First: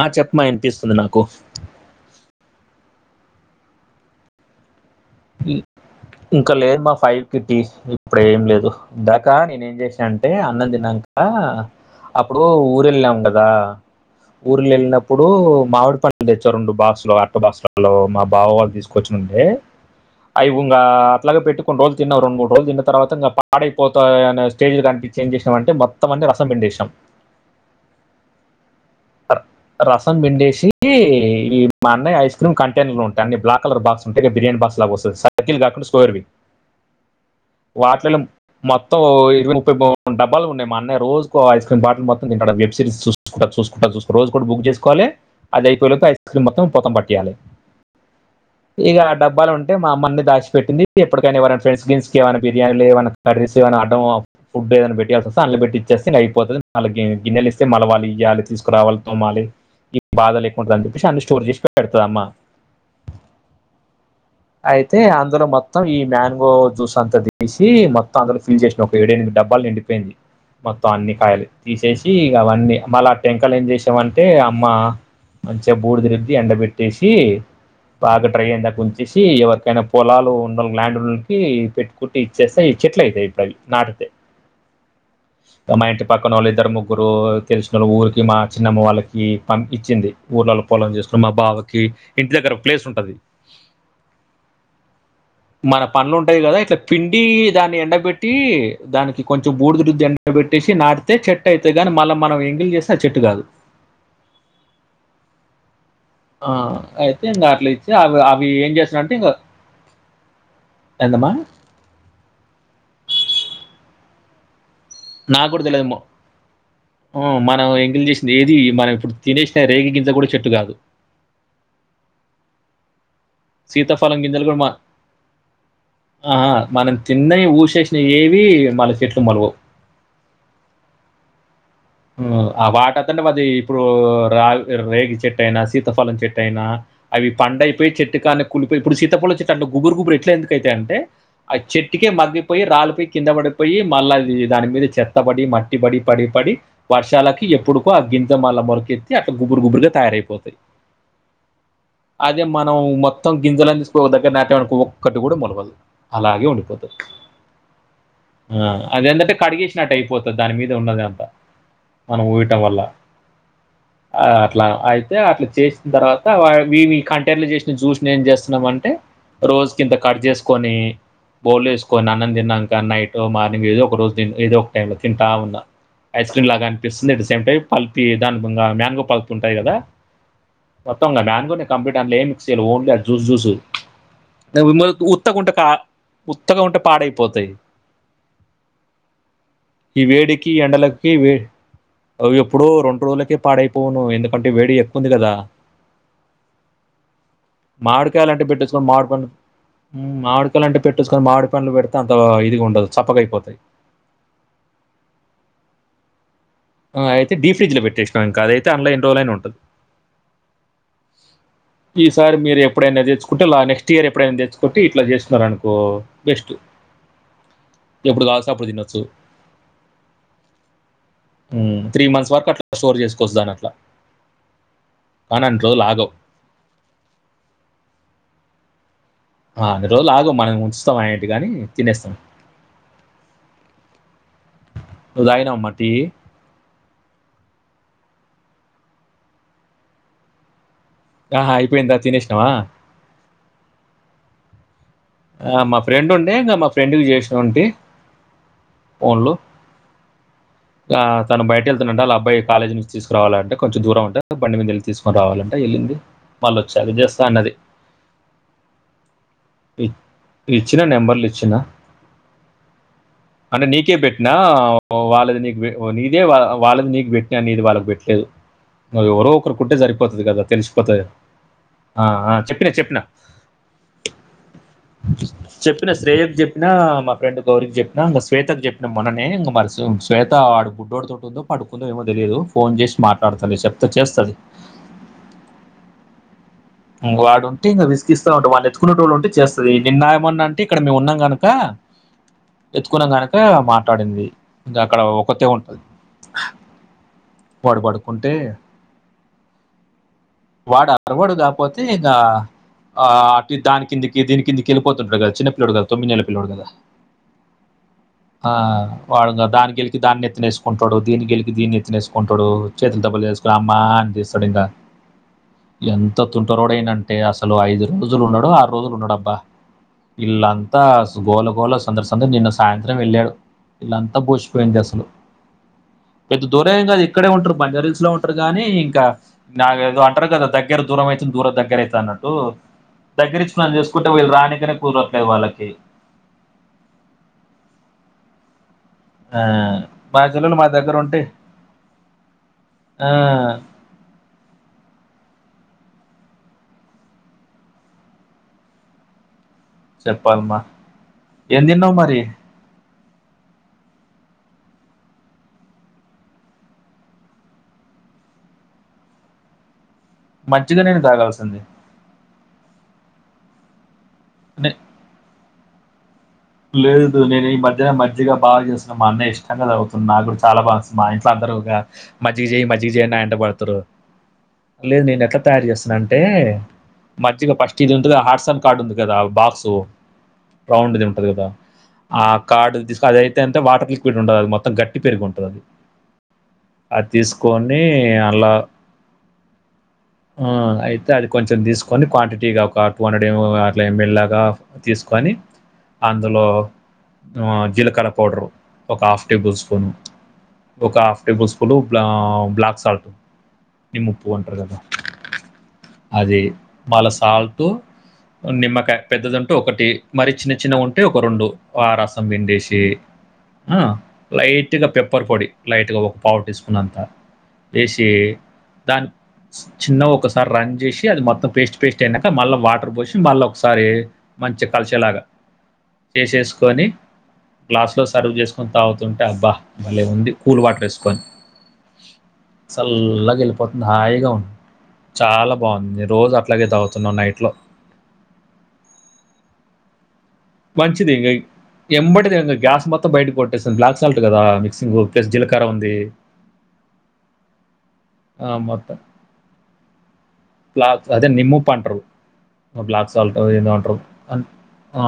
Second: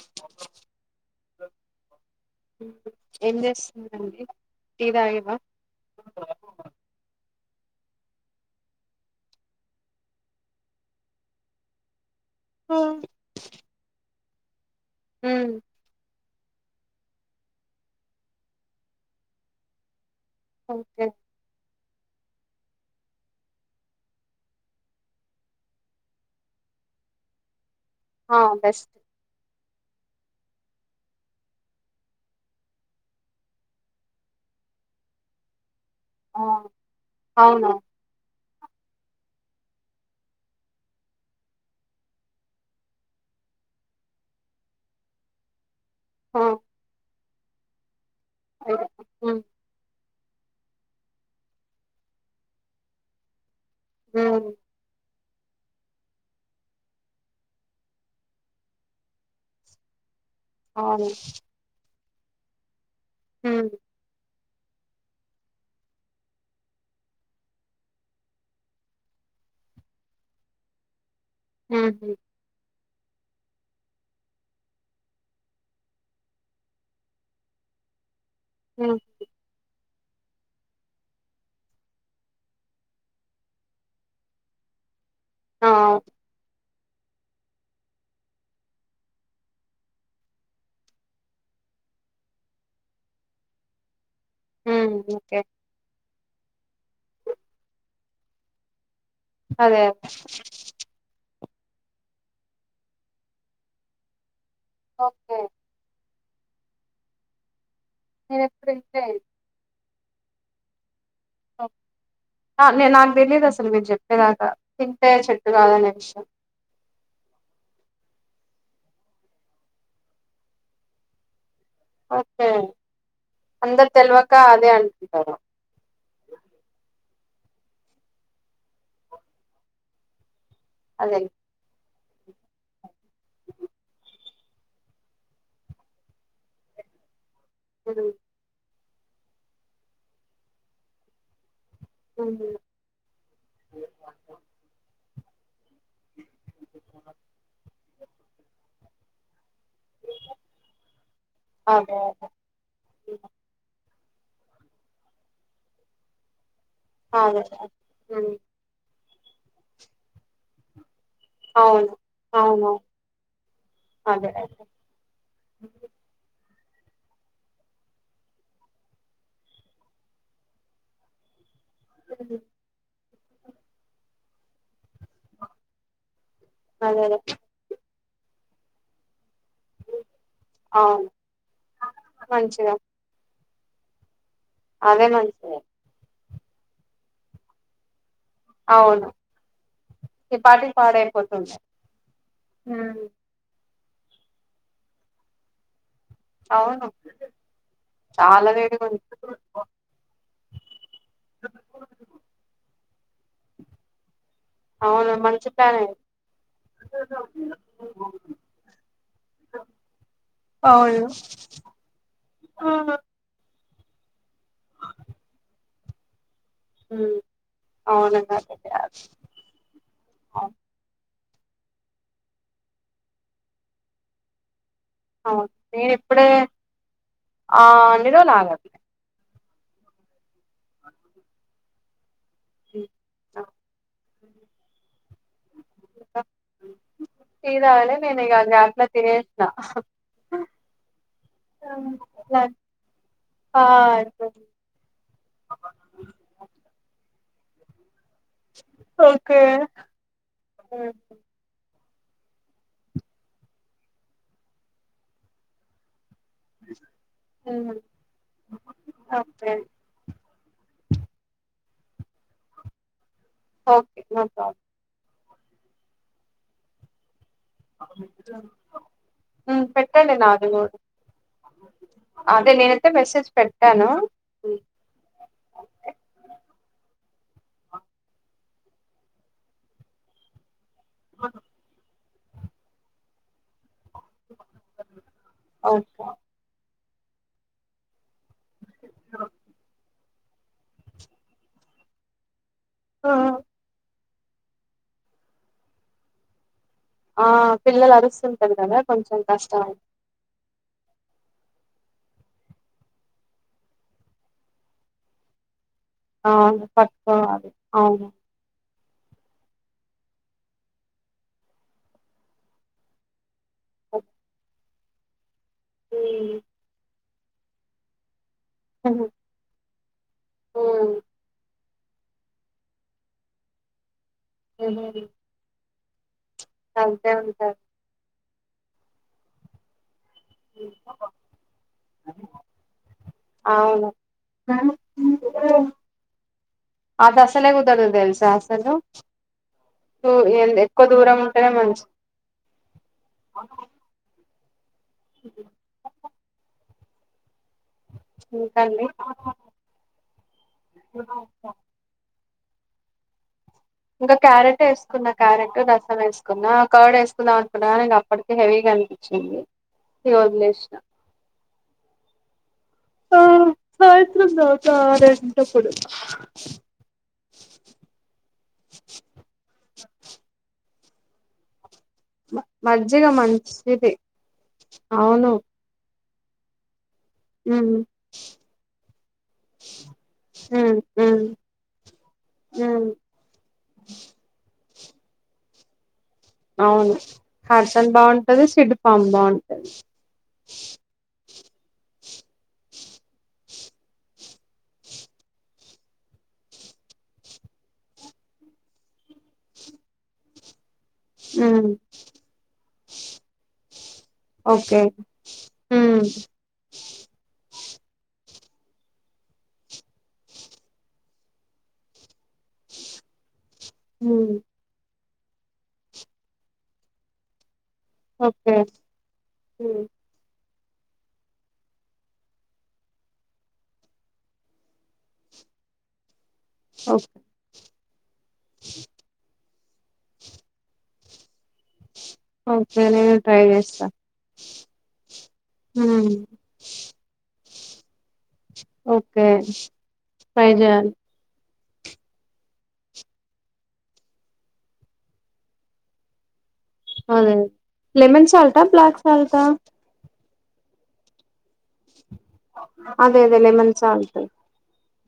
ఆ చెప్పమా ఎనిపిస్తుంది నాకు ఏం చేస్తుందండి టీ తాగిర్రా ఉ ఇంకాలేర్ మా ఫైవ్ ఫిఫ్టీ ఇ అప్పుడు ఏం లేదు దాకా నేను ఏం చేసాన అంటే అన్నం తినక అప్పుడు ఊరు వెళ్ళినం కదా ఊర్ళ వెళ్ళినప్పుడు ఉమ్ మామిడి పడు తెచ్చ రెండు బాస్లు అట్టో బాస్లలో మా బావ వాళ్ళు తీసుకొచ్చిండే అయివుంగ ఓకే అట్లాగే పెట్టు కొన్ని రోజు తిన్నాంెండు మూడుోులు తన్న తరవాత పాడైపోతయ స్టేజలు కనిపించ ఏం చేసినంంట మత్తం అన్ని రసం పిండినం శం ఆ బెస్ట్ రసం పిండేసి ఈ మా అన్నయ్య ఐస్ క్రీమ్ కంటైైనర్ లో ఉంటాయి అన్ని బ్లాక్ కలర్ బాక్స్ ఉంటాయి కదా బస్ స క స్ర్ ఆ అవును వాటి మొత్తం ఇరవై ముైూడు డబ్బాలు ఉన్నా మా అన్న రోజకో ఐ క్రీమ్ బాటిల్ మొత్త తంటాడు వెబ్ సిరీస్ చూసుకు చూసుకుంట చూకో రోజ కూడా బక్ చేకోాలి అది అయిపోయ ఐ ఆ క్రీమ్ మత్తంత్తతం పట్టయాలి అయితే, ఇక ఆ ఉమ్ డబ్బాలు ఉంటాయి అమ్మన్ని దాచిపెట్టింది ఎటికైనావరై ఫ్రెంస్ గేమ్స్ క ఏమైనాిర్యానీలు ఏమై కర్రీ ఏమన్నా అడ్డంమో ఉమ్ ఫుడ్ ఏదనా పెట్టి అనల పెట్టి ఇచ్చేస్త అయిపోతుది మళ్ గిన్నెలు ఇస్తే మలవాలి ఇయ్వాలి తీసుకురావాలి తోమాలి బాధ లేకుంంటందని చెప్పేసి అవును అందు స్టోర్ చేసిక పెడతుదమ్మా హ అయితే అందులో మొత్తం ఈ మ్యాంగో జ్యూస్ అంతా తీసి మొత్తం అందులో ఫిల్ చేసిన ఒక ఏడేమి డబ్బాలు నిండిపోయింది మొత్తం అన్ని కాయలు ఉహు తీసేసి ఇ అవన్నీ మళ్ళా టెంకాలు ఏం చేసేవాళ్ళం మంటే అమ్మ మంచిగా బూడుతిరుది ఎండ పెట్టేసి బాగా ట్రై ఉమ్ అయి్యందాంచ ఎవరికైనా పొలాలు ఉండ ల్యాండ్ ఉండకి పెట్టుకుంటటి ఇచ్చేస్తేయి చెట్లు అయితాయి ఇప్పుడు అవి నాటితే ఆ అ మా ఇంటి పక్కన వాళ్ళు ఇద్దరు ము ఇరు తెలిసుినళ్ళు ఊరికి మా చిన్నమ్మ వాళ్ళకి పంపి ఇచ్చింది ఊర్లలో పొలం చేసుకు మా బావకి ఇంటి దగ్గర ఒక ప్లేస్ ఉంటది హ్మ్ ఇకే టది కదా ఇట్ల పిండి దాన్ని ఎండక్ బెట్టి దానికి కొంచెం అదే బూడిద రుద్ది అదే. ఎండక్ పెట్టేసి నాటితే చెట్ చటె అయితే గానీ మళ్ళా మనం ఎంగిలు చేస్తే అది చెట్టు కాదు. ఓకే ఆ అయితే ఇంగ అట్లా ఇచ్చి అవ్ నేను అవి ఎప్పుడు ఏం ఇంతే చేసినంటే ఇంగ ఏంటమ్మ నే నాకు తెలీయదసలు మీరు చెప్పేదాకా తింటే నా చెట్టు కూడా కాదనే తెలిదమ్మో, విషయం ఉమ్ మనం ఇంగ్లీష్ ఏది మనం ఇప్పుడు తినేసిన రేగి గింజ కూడా చెట్టు కాదు. ఓకే అందర్ సీతాఫలం తెల్వకా గింజలు కూడా అదే మా- అనుకుంటారు తిన్నయి ఊసేసినయేవి మళ్ళ చెట్లు మొలువవు. అదే ఆ వాటతంటే వది ఇప్పుడు రా రేగి చెట్టు అయినా, సీతఫలం చెట్టు అయినా, అవి పండైపోయి ఉమ్ చెట్టు కాన్నే కుల్ ఇప్పుడు సీతాఫలం చెట్టు అంటే గుబరు గుబరు ఇట్లా ఎందుకైతయంటే అయి చెట్టుకే ఉమ్ మగ్గిపోయి, రాలిపోయి, కింద పడిపోయి మళ్ళ అవి దాని మీద చెత్ త, మట్టిబడి, పడి పడి వర్షాలకి ఎప్పుడుకో ఆ గింత వాళ్ళ మొరకెత్తి అక్ గుబ్బురు గుబ్బురుగా తయారైపోతయి, అదే మనం మొత్తం గింజలన్ని లో దగ్గర నాటేడనుకో ఒక్కటి కూడా మొలవదు, అలాగే ఉండిపోతుం ఆదేలే ఉమ్ అదేందంటే కడిగేసినట్టుయిపోతది దాని మీద ఉన్నదా అవును మనం ఊయటం అవును వల్ల, ఆ అదే అదే అట్లా అయితే అట్లా చేసిన తర్వాత వాట్ మీ మీ కంటెన్లో చేసిన జ్యూస్ని ఏం చేస్తున్నమంటె, రోజు కింత కట్ చేసుకొని బోల్ ఏసుకొని అన్నం తిన్నంక నైట్ మార్నింగ్ ఏదో ఒక రోజు తిం ఏదో ఒక టైం లో తింటా ఉన్నా, ఐస్ క్రీమ్ లాగా అనిపిస్తుంది అదేదే అట్ ద సేమ్ టైం పల్ తీయ దానిగుంగా దానికో పల్ప్ ఉంటాయి కదా, అవును మొత్తంగా మ్యాంగోనే కంప్లీట్ అండ్ల ఏం మిక్స్ చేయ్యలే మంచిగా ఓన్లీ అది జ్యూస్ జ్యూస్. ద ఉన్నోల్ అదే ఉత్తగా ఉంటే మంచిది కా, ఉత్తగా ఉంటే పాడైపోతయి అవును ఈ వేడికి పాటికి ఎండలకి వే పాడైపోతుంది అవి ఎప్పుడో ఉమ్, రెండు రోజులకే పాడైపోవును, ఎందుకంటే వేడి ఎక్కువంది కదా. అవును మామిడి కాయాలంటే చాలా పెట్టోచ్చు వేడిగా గాని ఉంది మాడి పండు ఉమ్ మాడికాయలంటే పెట్టొచ్చుకాని, మామిడి పండ్లు పెడితే అంత ఇదిగా ఉండదు. చప్పగయిపోతాయి. అవును మంచి కాయనే ఆ అయితే డీప్ ఫ్రిడ్జ్ లో పెట్టేసినం ఇంకా, అదైతే అన్ల ఎన్ని రోజులైన ఉంటది. అవును ఈ సార్ మీరు ఎప్పుడైనా తెచ్చుకుంటే లా నెక్స్ట్ స్టీయర్ ఎప్పుడైనా తెచ్చుకుంటే ఇట్లా చేస్కున్నరు అనుకో బెస్టు, మ్మ్ ఎప్పుడు కావాల్స్తే అప్పుడు తినొచ్చు. ఆ ఉమ్ త్రీ మంత్స్ వరకు అట్లా స్టోర్ చేసుకొవచ్చు దాన్ని అట్లా. ఆ నేనిప్పుడే ఆ నిల్వనాగది ఆ అన్ని రోజులు ఆగం మనం ఏం ఉంచుతమా ఏంటి గని తినేస్తాం. ఉమ్ ఆ నువ్ దాగినవా మట్ టీ తాగి ఇకి అన్నం తినేసిన ఆహా! అయిపోయిందా? తినేసినావా? అ ఆ మా ఫ్రెండ్ ఉండే ఇంకా మా ఫ్రెండ్కి చేసి ఉంటి ఫోన్లు ఓకే తను బయట అళ్ అబ్బాయి కాలేజ్ నుంచి తీసుకురావాలంట కొంచెం దూరం ఉంటే బండి మీద వెళ్ళి తీసుకునిరావాలంటే వెళ్ళింది మళ్ళు వచ్చరు చేస్తా అన్నది ఒకే ఇచ్చినా నెంబర్లు ఇచ్చినా అంటే నీకే ఓకే నో పెట్టినా వాళ్ళది నీకు నీదే వాళ్ళది నీకు నీది వాళ్ళకి పెట్టలేదు ప్రాబ్లం నువ్వు ఎవరో ఒకరు కుంటే పెట్టండి సరిపోతది కదా నాది కూడా తెలిసిపోతది ఆ ఆ అదే చెప్పినా నేనైతే చెప్పిన మెసేజ్ పెట్టాను చెప్పినా శ్రేయ కు చెప్పినా మా ఫ్రెండ్ గౌరికి చెప్పిన ఇక శ్వేతకు చెప్పిన మొన్ననే ఇంక మరి శ్వేత బుడ్డోడుతోందో పడుకుందో ఏమో తెలియదు ఫోన్ చేసి మాట్లాడుతది చెప్తా చేస్తది అవునా ఇంగ వాడు ఉంటే ఇంకా విసిగిస్తా ఉంటాడు వాన్ని ఎత్తుకునే వాళ్ళుంటే చేస్తది నిన్న మొన్న అంటే ఇక్కడ మేము ఉన్నాం కనుక ఎత్తుకున్నాం కనుక మాట్లాడింది ఇంకా అక్కడ ఒకతే ఉంటది ఆ వాడు పిల్లలు పడుకుంటే అరుస్తుంటారు కదా కొంచెం కష్టం వాడ అరవాడు కాకపోతే అయితే ఇగ ఆ అటు దాని కిందికి దీని కిందికి వెళ్ళిపోతుంటాడు కదా చిన్న పిలోడు తొమ్మిది నెలల పిల్లోడు అవును పట్టుకోవాలి అవును ఆ వాడు దాన్నీ గెలికి దాన్ని ఎత్తినేసుకుంటాడు దీన్ని గెలికి దీన్ని నేత్తినేసుకుంటాడు చేతులు దబ్బలు అమ్మా అని పిలుస్తాడు ఇంగ ఎంత తుంట రోడైనంటే అసలు ఐదు రోజులు రోజులు ఉన్నాడు ఆరు రోజులు ఉహు, ఉన్నాడు అబ్బా ఇల్లంతా ఉహు, గోల గోళ సందడి సందడి నిన్న సాయంత్రం వెళ్ళాడు ఇళ్ళంతా బోసిపోయింది ఉహు. అసలు పెద్ద దూరే ఏం కాదు ఇక్కడే ఉంటారు బంజార్ హిల్స్ లో ఉంటారు కాగానీ ఇంకా నా అంటారు కాదా దగ్గర దూరం అయితే దూరం దగ్గర అయితది అన్నట్టు దగ్గరించి ననీ చేసుకుంటే వీళ్ళు రానికనే కూదరట్లేదు అవును వాళ్ళకి అది అసలే కుదిరదు ఆ మా పిల్లలు మా ఎక్కువ దగ్గర దూరం ఉంటే ఉంటేనే మంచి ఆ ఇంకండి చెప్పాలమా ఎం తిన్నవు మరి ఇంకా క్యారెట్ వేసుకున క్యారెట్ రసం వేసుకున్న కర్డ్ వేసుకుందాం అనుకున్నా కానీ అప్పటికే హెవీగా అనిపించింది ఇగ వదిలేసిన మజ్జిగ నీళ్లు తాగాల్సింది ఆ సాయంత్రం నే తాగుతా ఒక ఆరంటప్పుడు లేదు నేను ఈ మధ్యనే మజ్జిగ బాగా చేస్తున్నా మా అన్నయ ఇష్టంగా తాగుతున్నాడు నాకు కూడా చాలా బాగా మా ఇంట్లో అందరు మజ్జిగ చేయి మజ్జగ చేయి మజ్జిగ అని నా వెంట పడుతారు మంచిది లేదు నేను అవును ఎట్లా తయారు చేస్తున్నాండి అంటే మజ్జిగ ఉమ్ ఫస్ట్ ఇది ఉంటగా హార్ట్స్ అండ్ కార్డ్ ఉంది కదా బాక్సు ఉమ్ రౌండ్ది ఉమ్ కదా ఆ కార్డు ఉమ్ తీసుకు అద అయితే అంటే వాటర్ లిక్విడ్ ఉండదు అది మొత్తం గట్టి పెరుగు ఉంటది అది అవును అది తీసుకొని హార్సన్ బాగుంటది అలా సిడ్డుపాం బాగుంటది ఆ ఆయితే అ కొంచెం తీసుకొని క్వాంటిటీగా ఒక టూ హండ్రెడ్ అలా ఎంఎల్లాగా తీసుకొని అందులో జీలకర్ర పౌడరు ఒక హాఫ్ టేబుల్ స్పూను ఒక హాఫ్ టేబుల్ ఉమ్ స్పూను బ్ బ్లాక్ సాల్ట్ నిమ్ము ఉప్పు అంటారు కదా ఓకే ఉమ్ అదీ మళ్ల సాల్ ప్పు నిమ్మకా పెద్దదింటూ ఒకటి మరి చిన్న చిన్న ఉంట ఒక రెండు ఆ రసం పిండేసి ఉమ్ లైట్ గా పెప్ ప్పర్ పొడి లైట్గా ఒక పావు టీ స్పూన్ అంతా వేసి ఓకే దాని ఉమ్ చిన్న ఒక స్ప్ సారి రన్ చేసి అది మొత్తం పేస్ట్ పేస్ట్ అయినాక మళ్ళీ వాటర్ పోసి మళ్ళ ఒకసారి మంచిగా కలిసేలాగా చేసేసుకొని ఓ గ్లాస్లో సర్వ్ చేసుకొని తాగుతుంటే అబ్బా భలే ఉంది కూల్ వాటర్ వేసుకొని ఓకే నేను ట్రై చల్లాగెల్ చేస్తా పోతుందా హాయిగా ఉన్ చాలా బాగుంది నె హ్మ్. రోజు అట్లాగే తాగు తున్నా నైట్ లో ఓకే ట్రై చేయాలి వంచి దంగా ఎంబడిదింక గ్యాస్ మొత్తం బయట కొట్టేస్తుంది బ్లాక్ సాల్ట్ కదా మిక్సింగ్ ప్లస్ జీలకర ఉంది అవునా లెమన్ సాల్ట్ ఆ బ్లాక్ సాల్ట్ ఆ బ్లాక్ అదే నిమ్ముప్పు అంటరు బ్లాక్ అదే సాల్ట్ అదే అదేదో లెమన్ అంట్రూ సాల్ట్ అ ఆ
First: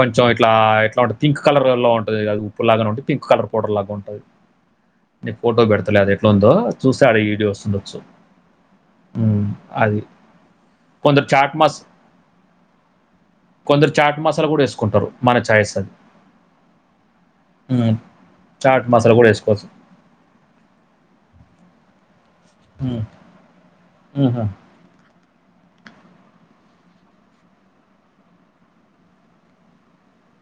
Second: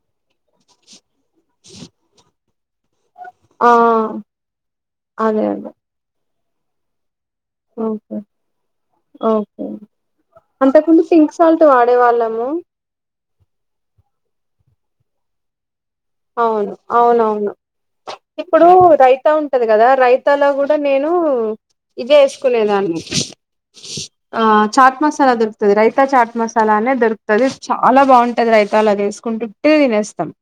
కొంచెం ఇట్లా ఇట్లా ఉంట పింక్ కలర్ లో ఉంటుంది క ఉప్పు లాగానే ఉంటే పింక్ కలర్ ఆ పౌడర్ లాగా ఉంటుంది నీక్ అదే అదే ఫోటో పెడతలే అది ఎట్లా ఉందో చూస్తె అదే వీడియో వస్తుండొచ్చు ఓకే హ్మ్. ఓకే అది. అంతకుందు కొందరు పింక్ చాట్ సాల్ట్ మస్ వాడేవాళ్ళము కొందరు చాట్ మసాలా కూడా వేసుకుంటారు మన చాయిస్ అది అవును అవునవును హ్మ్. ఇప్పుడు చాట్ మసాలా కూడా రైతా ఉంటది ఎసుకోవచ్చు. కదా రైతాలో కూడా నేను ఇదే స్ కునేదాన్ని హ్మ్. హుహు. చాట్ మస్ మసాలా దొరుకుతుది రైత చాట్ మసాలా అనే దొరుకుతుది చాలా బాగుంటది రైతాలా అదేసుకుంటుంటేనె దీనెస్ సమ్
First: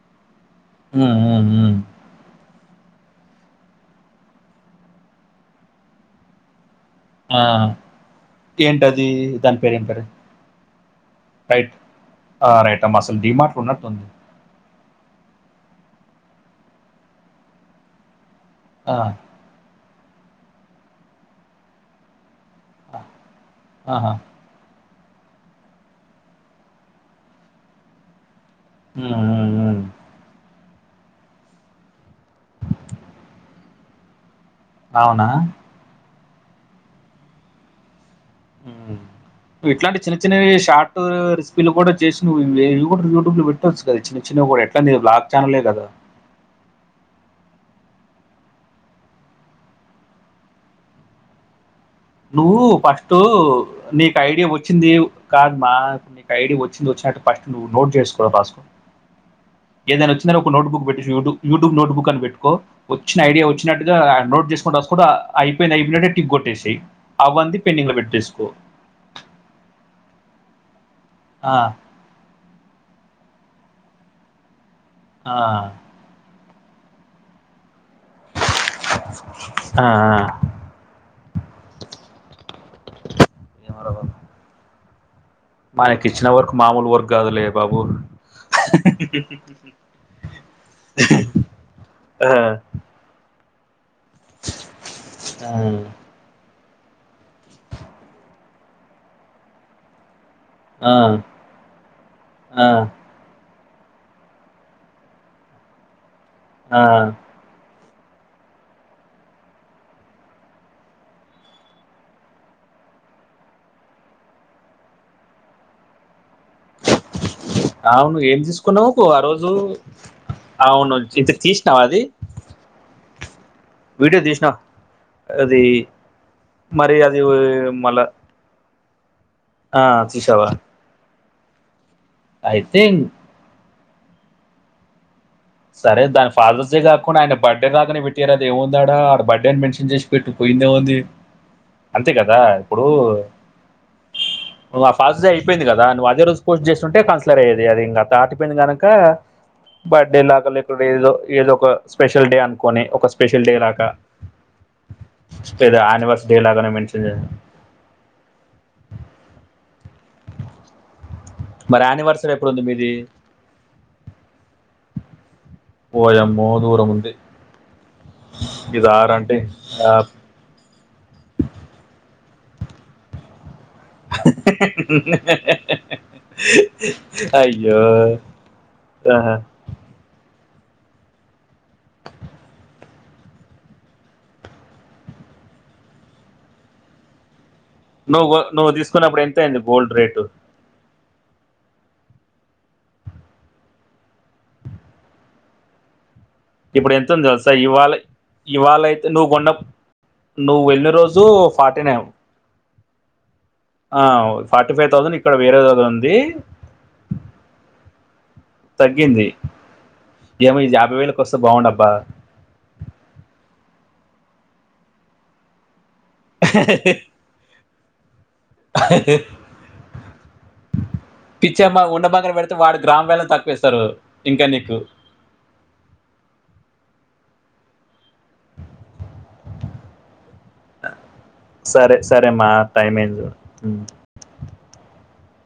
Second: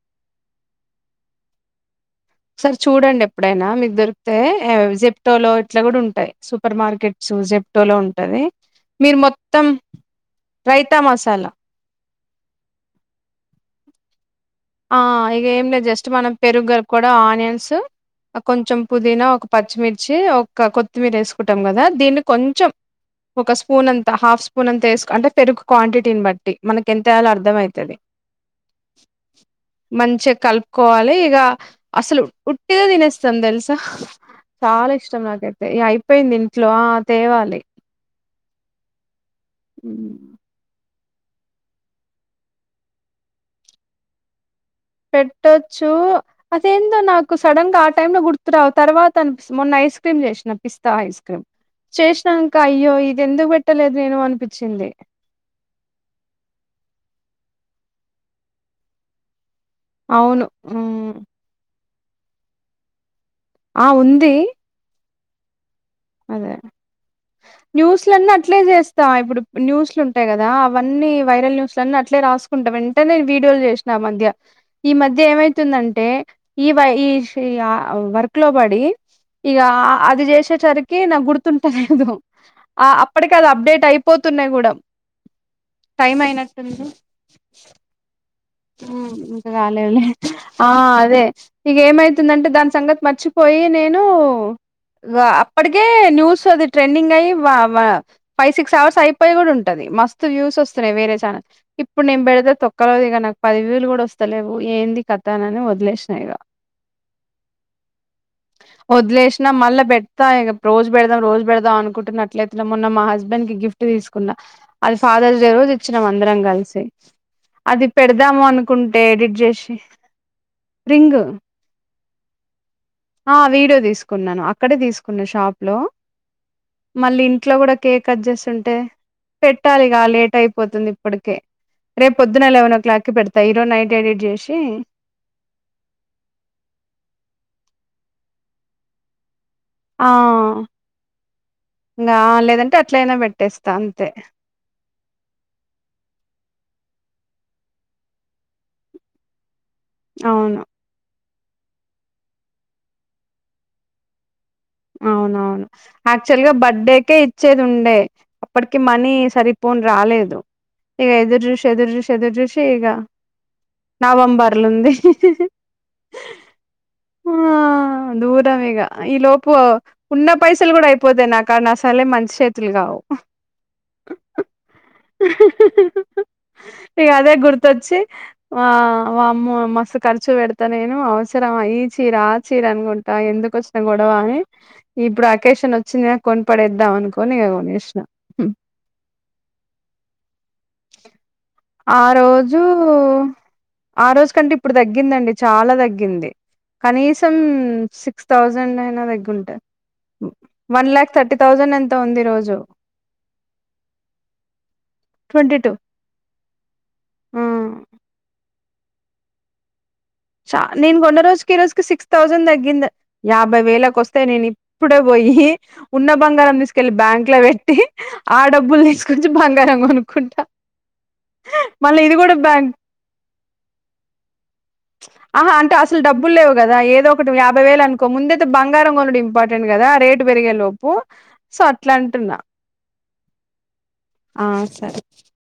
ఉ ఉ ఉ ఒకసారి చూడండి ఎప్పుడైనా మీకు దొరికితే జెప్టోలో ఇట్లా కూడా ఉంటాయి స పర్ మార్కెట్స్ ఆ! జెప్టోలో ఉంటది ఏంటది? మీరు దాని మొత్తం పేరేం పేరు? రైతా మసాలా రైట్ ఆ రైటమ్మా అసలు డిమాార్ట్లు ఉన్నట్టు ఉంది ఆ ఇక ఏం లేదు జస్ట్ మనం పెరుగు గలుపుకోవడం ఆనియన్స్ కొంచెం ఆ, పుదీనా ఒక పచ్చిమిర్చి ఒక కొత్తిమీర వేసుకుంటాం కదా దీని కొంచెం ఆ, ఒక స్పూన్ ఆహా. అంతా హాఫ్ స్పూన్ అంతా వేస్ అంటే పెరుగు క్వాంటిటీని బట్టి మనకి ఎంత వేయలో అర్థం అయితది ఉ ఉ మంచిగా కలుపుకోవాలి ఇక అసలు ఉట్టిగా తినేస్తాం తెలుసా చాలా ఇష్టం అవునా నాకైతే ఇగ అయిపోయింది ఇంట్లో తేవాలి ఇట్లాంటి హ్మ్. చిన్న చిన్నవి షాట్ ఆ రెసిపీలు కూడా చేసి నువ్ఇంగె ఇవి కూడా యూట్యూబ్ లో పెట్టచ్చు కద చిన్న చిన్నవి కూడా నీ బ్లాగ్ ఛానలే కదా పెట్టొచ్చూ అదేందో నాకు సడన్ గా డన్గా గుర్తు రావు తర్వాత అని పిస్తోంది మొన్న ఐస్ క్రీమ్ చేసినా పిస్తా ఐస్ క్రీమ్ చేసినాక నువ్వు అయ్యో ఫస్ట్ ఇది ఎందుకు పెట్టలేదు నీకు నేను ఐడియా అనిపించింది వచ్చింది కాద్మా నీకు ఐడియా వచ్చింది వచ్చినటు నువ్ నోట్ చేసుకోని రాసుకో ఏదైన అవును వచ్చిందనుకొ నోట్ బుక్ పెట్టిసి హ్మ్. యూట్యూబ్ యూట్యూబ్ నోట్ బుక్ అని పెట్టుకో వచ్చిన ఐడియా ఆ వచ్చినట్టుగా ఉంది నోట్ చేసుకుని రాసుకుంట అయిపోయినియ్ అయిపోయినట్టు టిక్ గొట్టేసెయి న్యూస్ లన్నీ అట్లే చేస్తా ఇప్పుడు న్యూస్లుం టాయి కదా అవన్నీ వైరల్ ఆ, న్యూస్ లన్నీ అట్లే రాసుకుంటా వెంటనేే వీడియోలు చేసిన మధ్య ఈ మధ్య ఆ ఏమైతుందంటే ఈ వ ఈర్షి ఆ వర్క్ లో పడి ఇక ఆ అది చేసేసరికి రికి నాకు గుర్తుంటలేదు ఆ అప్పటికి అది అప్డేట్ అయిపోతున్నాయి కూడా మానకు టైం ఇచ్చిన వర్క్ మామూలు వర్క్ గాదులే బాబు మ్ ఇంకకాలేదులే ఆ అదే ఇక ఆ ఏమైతుందంటే దాని సంగతి మర్చి పోయి నేను ఆ అప్పటికే న్యూస్ అది ట్రెండింగ్ అయి ఫైవ్ సిక్స్ అవర్స్ అయిపోయి కూడా ఉంటాది మస్త్ వ్యూస్ వస్తున్నాయి వేరే ఛానల్ ఇప్పుడు నేను పెడితే ఆ తొక్కలోది ఇగ నాకు రివ్యూలు కూడా వస్తలేవు ఏంది కథ అనని వదిలేషినా ఇక ఆ వదిలేసినా మళ్ళా పెడతా రోజు పెడదాం రోజు పెడదాం అనుకుంటున్నట్లట్లే మోన్న మా హస్బెండ్ కి గి గిఫ్ట్ తీసుకున్న ఆది ఫాదర్స్ డే రోజు ఇచ్చినం అందరం కలిసి అది పేడ్ధం అవును ఏం తీసుకున్నవ్ కు ఆ రోజు అవును రింగ్ ఇంత తీషినావ అది ఆ వీడియో తీసుకున్నాను అక్కడే తీసుకున్నా షాప్ అది లో మరి అది మళ్ళీ ఇంట్లో కూడా మళ్ళా కేక్ కట్ చేస్తుంటే ఆ పెట్టాలిగా లేట్ తీసావా అయిపోతుంది ఇప్పటికే రేపు పొదున లెవెన్ ఓ అయితే క్లాక్ కి పెడతా ఈరో నైట్ ఎడిట్ జేసి సరే దాని ఫాదర్స్ డే కాకుండా ఆయన బర్త్డే కాకనే పెట్టీయరాదు అది ఏముందాడా ఆడ బర్త్డే అని మెన్షన్ చేసి ఆ! పెట్టు పోయిందేముంది అంతే ఇంగా కదా లేదంటే ఇప్పుడు అట్లయినా పెట్టేస్తా అంతే. నువు ఆ ఫాదర్స్ డే అయిపోయింది కదా నువ్ అదే రోజు పోస్ట్ చేస్తుంటే కన్స్ డర్ ఆయ్యెది అది ఇంకా తాటిపోయిన కనుక బర్త్డే లాగాలు అవును. ఇక్కడ ఏదో ఏదో ఒక స్పెషల్ డే అనుకోని ఒక స్పెషల్ డే లాగా అవునవును లేదా యానివర్సరీ డే యాక్చువల్ గా లాగానే మెన్షన్ బర్త్డేకే చేయండి ఇచ్చేది ఉండే అప్పటికి మనీ సరి పోన్ రాలేదు ఇక ఎదురు చూసి మరి ఎదురు చూసి యానివర్సరీ ఎదురు ఎప్పుడు చూసి ఉంది ఇక మీది నవంబర్లుంది ఓయామ్మో దూరము ఉంది దూరమేగా ఇది ఈ ఆరంటే లోపు ఆ. ఉన్న పైస లు కూడా అయిపోతాయి నాకాడా అసలే మంచి చేతులు కావు [unintelligible] ఇక అదే అయ్యో గుర్తొచ్చి ఆ ఆహా. వామ్మో మస్తు ఖర్చు పెడత ఇత నేను అవసరమయ్యీ చీరా చీరంగుంటా ఎందుకు వచ్చిన గొడవ అని ఇప్పుడు అకేషన్ వచ్చిందని కొనపడేద్దాం అనుకోని కొనేసిన నువ్వు నువ్వు తీసుకున్నప్పుడు ఎంత అయింది గోల్డ్ రేటు ఆ రోజు ఆ రోజు కంటే ఇప్పుడు తగ్గిందండి చాలా తగ్గింది ఇప్పుడు ఎంత ఉంది కనీసం తెలుసా ఇవాళ సిక్స్ థౌజండ్ ఇవాళ అయిన అయితే నువ్వు కొన్న తగ్గింటా నువ్వు వన్ వెళ్ళిన లాక్ రోజు థర్టీ థౌసండ్ ఎంతో ఉంది ఈ రోజు ఆ ఫార్టీ ఫైవ్ థౌసండ్ ఇక్కడ ట్వంటీ వేరే టూ దగ్గర ఉంది ఆ తగ్గింది ఏమో చ ఇది యాభై నేను కొన్న వేలకు వస్తే రోజుకి ఈ రోజుకి బాగుండబ్బా సిక్స్ థౌసండ్ తగ్గింది యాబ్ యాభై వేలకు వస్తే నేను ఇప్పుడే పోయి ఉన్న బంగారం తీసుకెళ్ళలి బ్యాంక్ లో పెట్టి ఆ డబ్బులు తీసుకచ్చి బంగారం కొనుక్కుంటా పిచ్చేమ్మ మళ్ళీ ఉండ ఇది బంగారు కూడా పెడితే బ్యాంక్ వాడు గ్రామ వేలా తక్కువేస్తారు ఇంకా నీకు. ఆహా అంటే అసలు డబ్బు లేవు కదా ఏదో ఒకటి యాభై వేలు అనుకో ముందైతే బంగారం కొనుడు ఇంపార్టెంట్ కదా రేటు పె పెరిగెలోపు సో అట్లా సరే సరే అంటున్నా మా టైం ఏం చూడు ఉం. ఆ సరే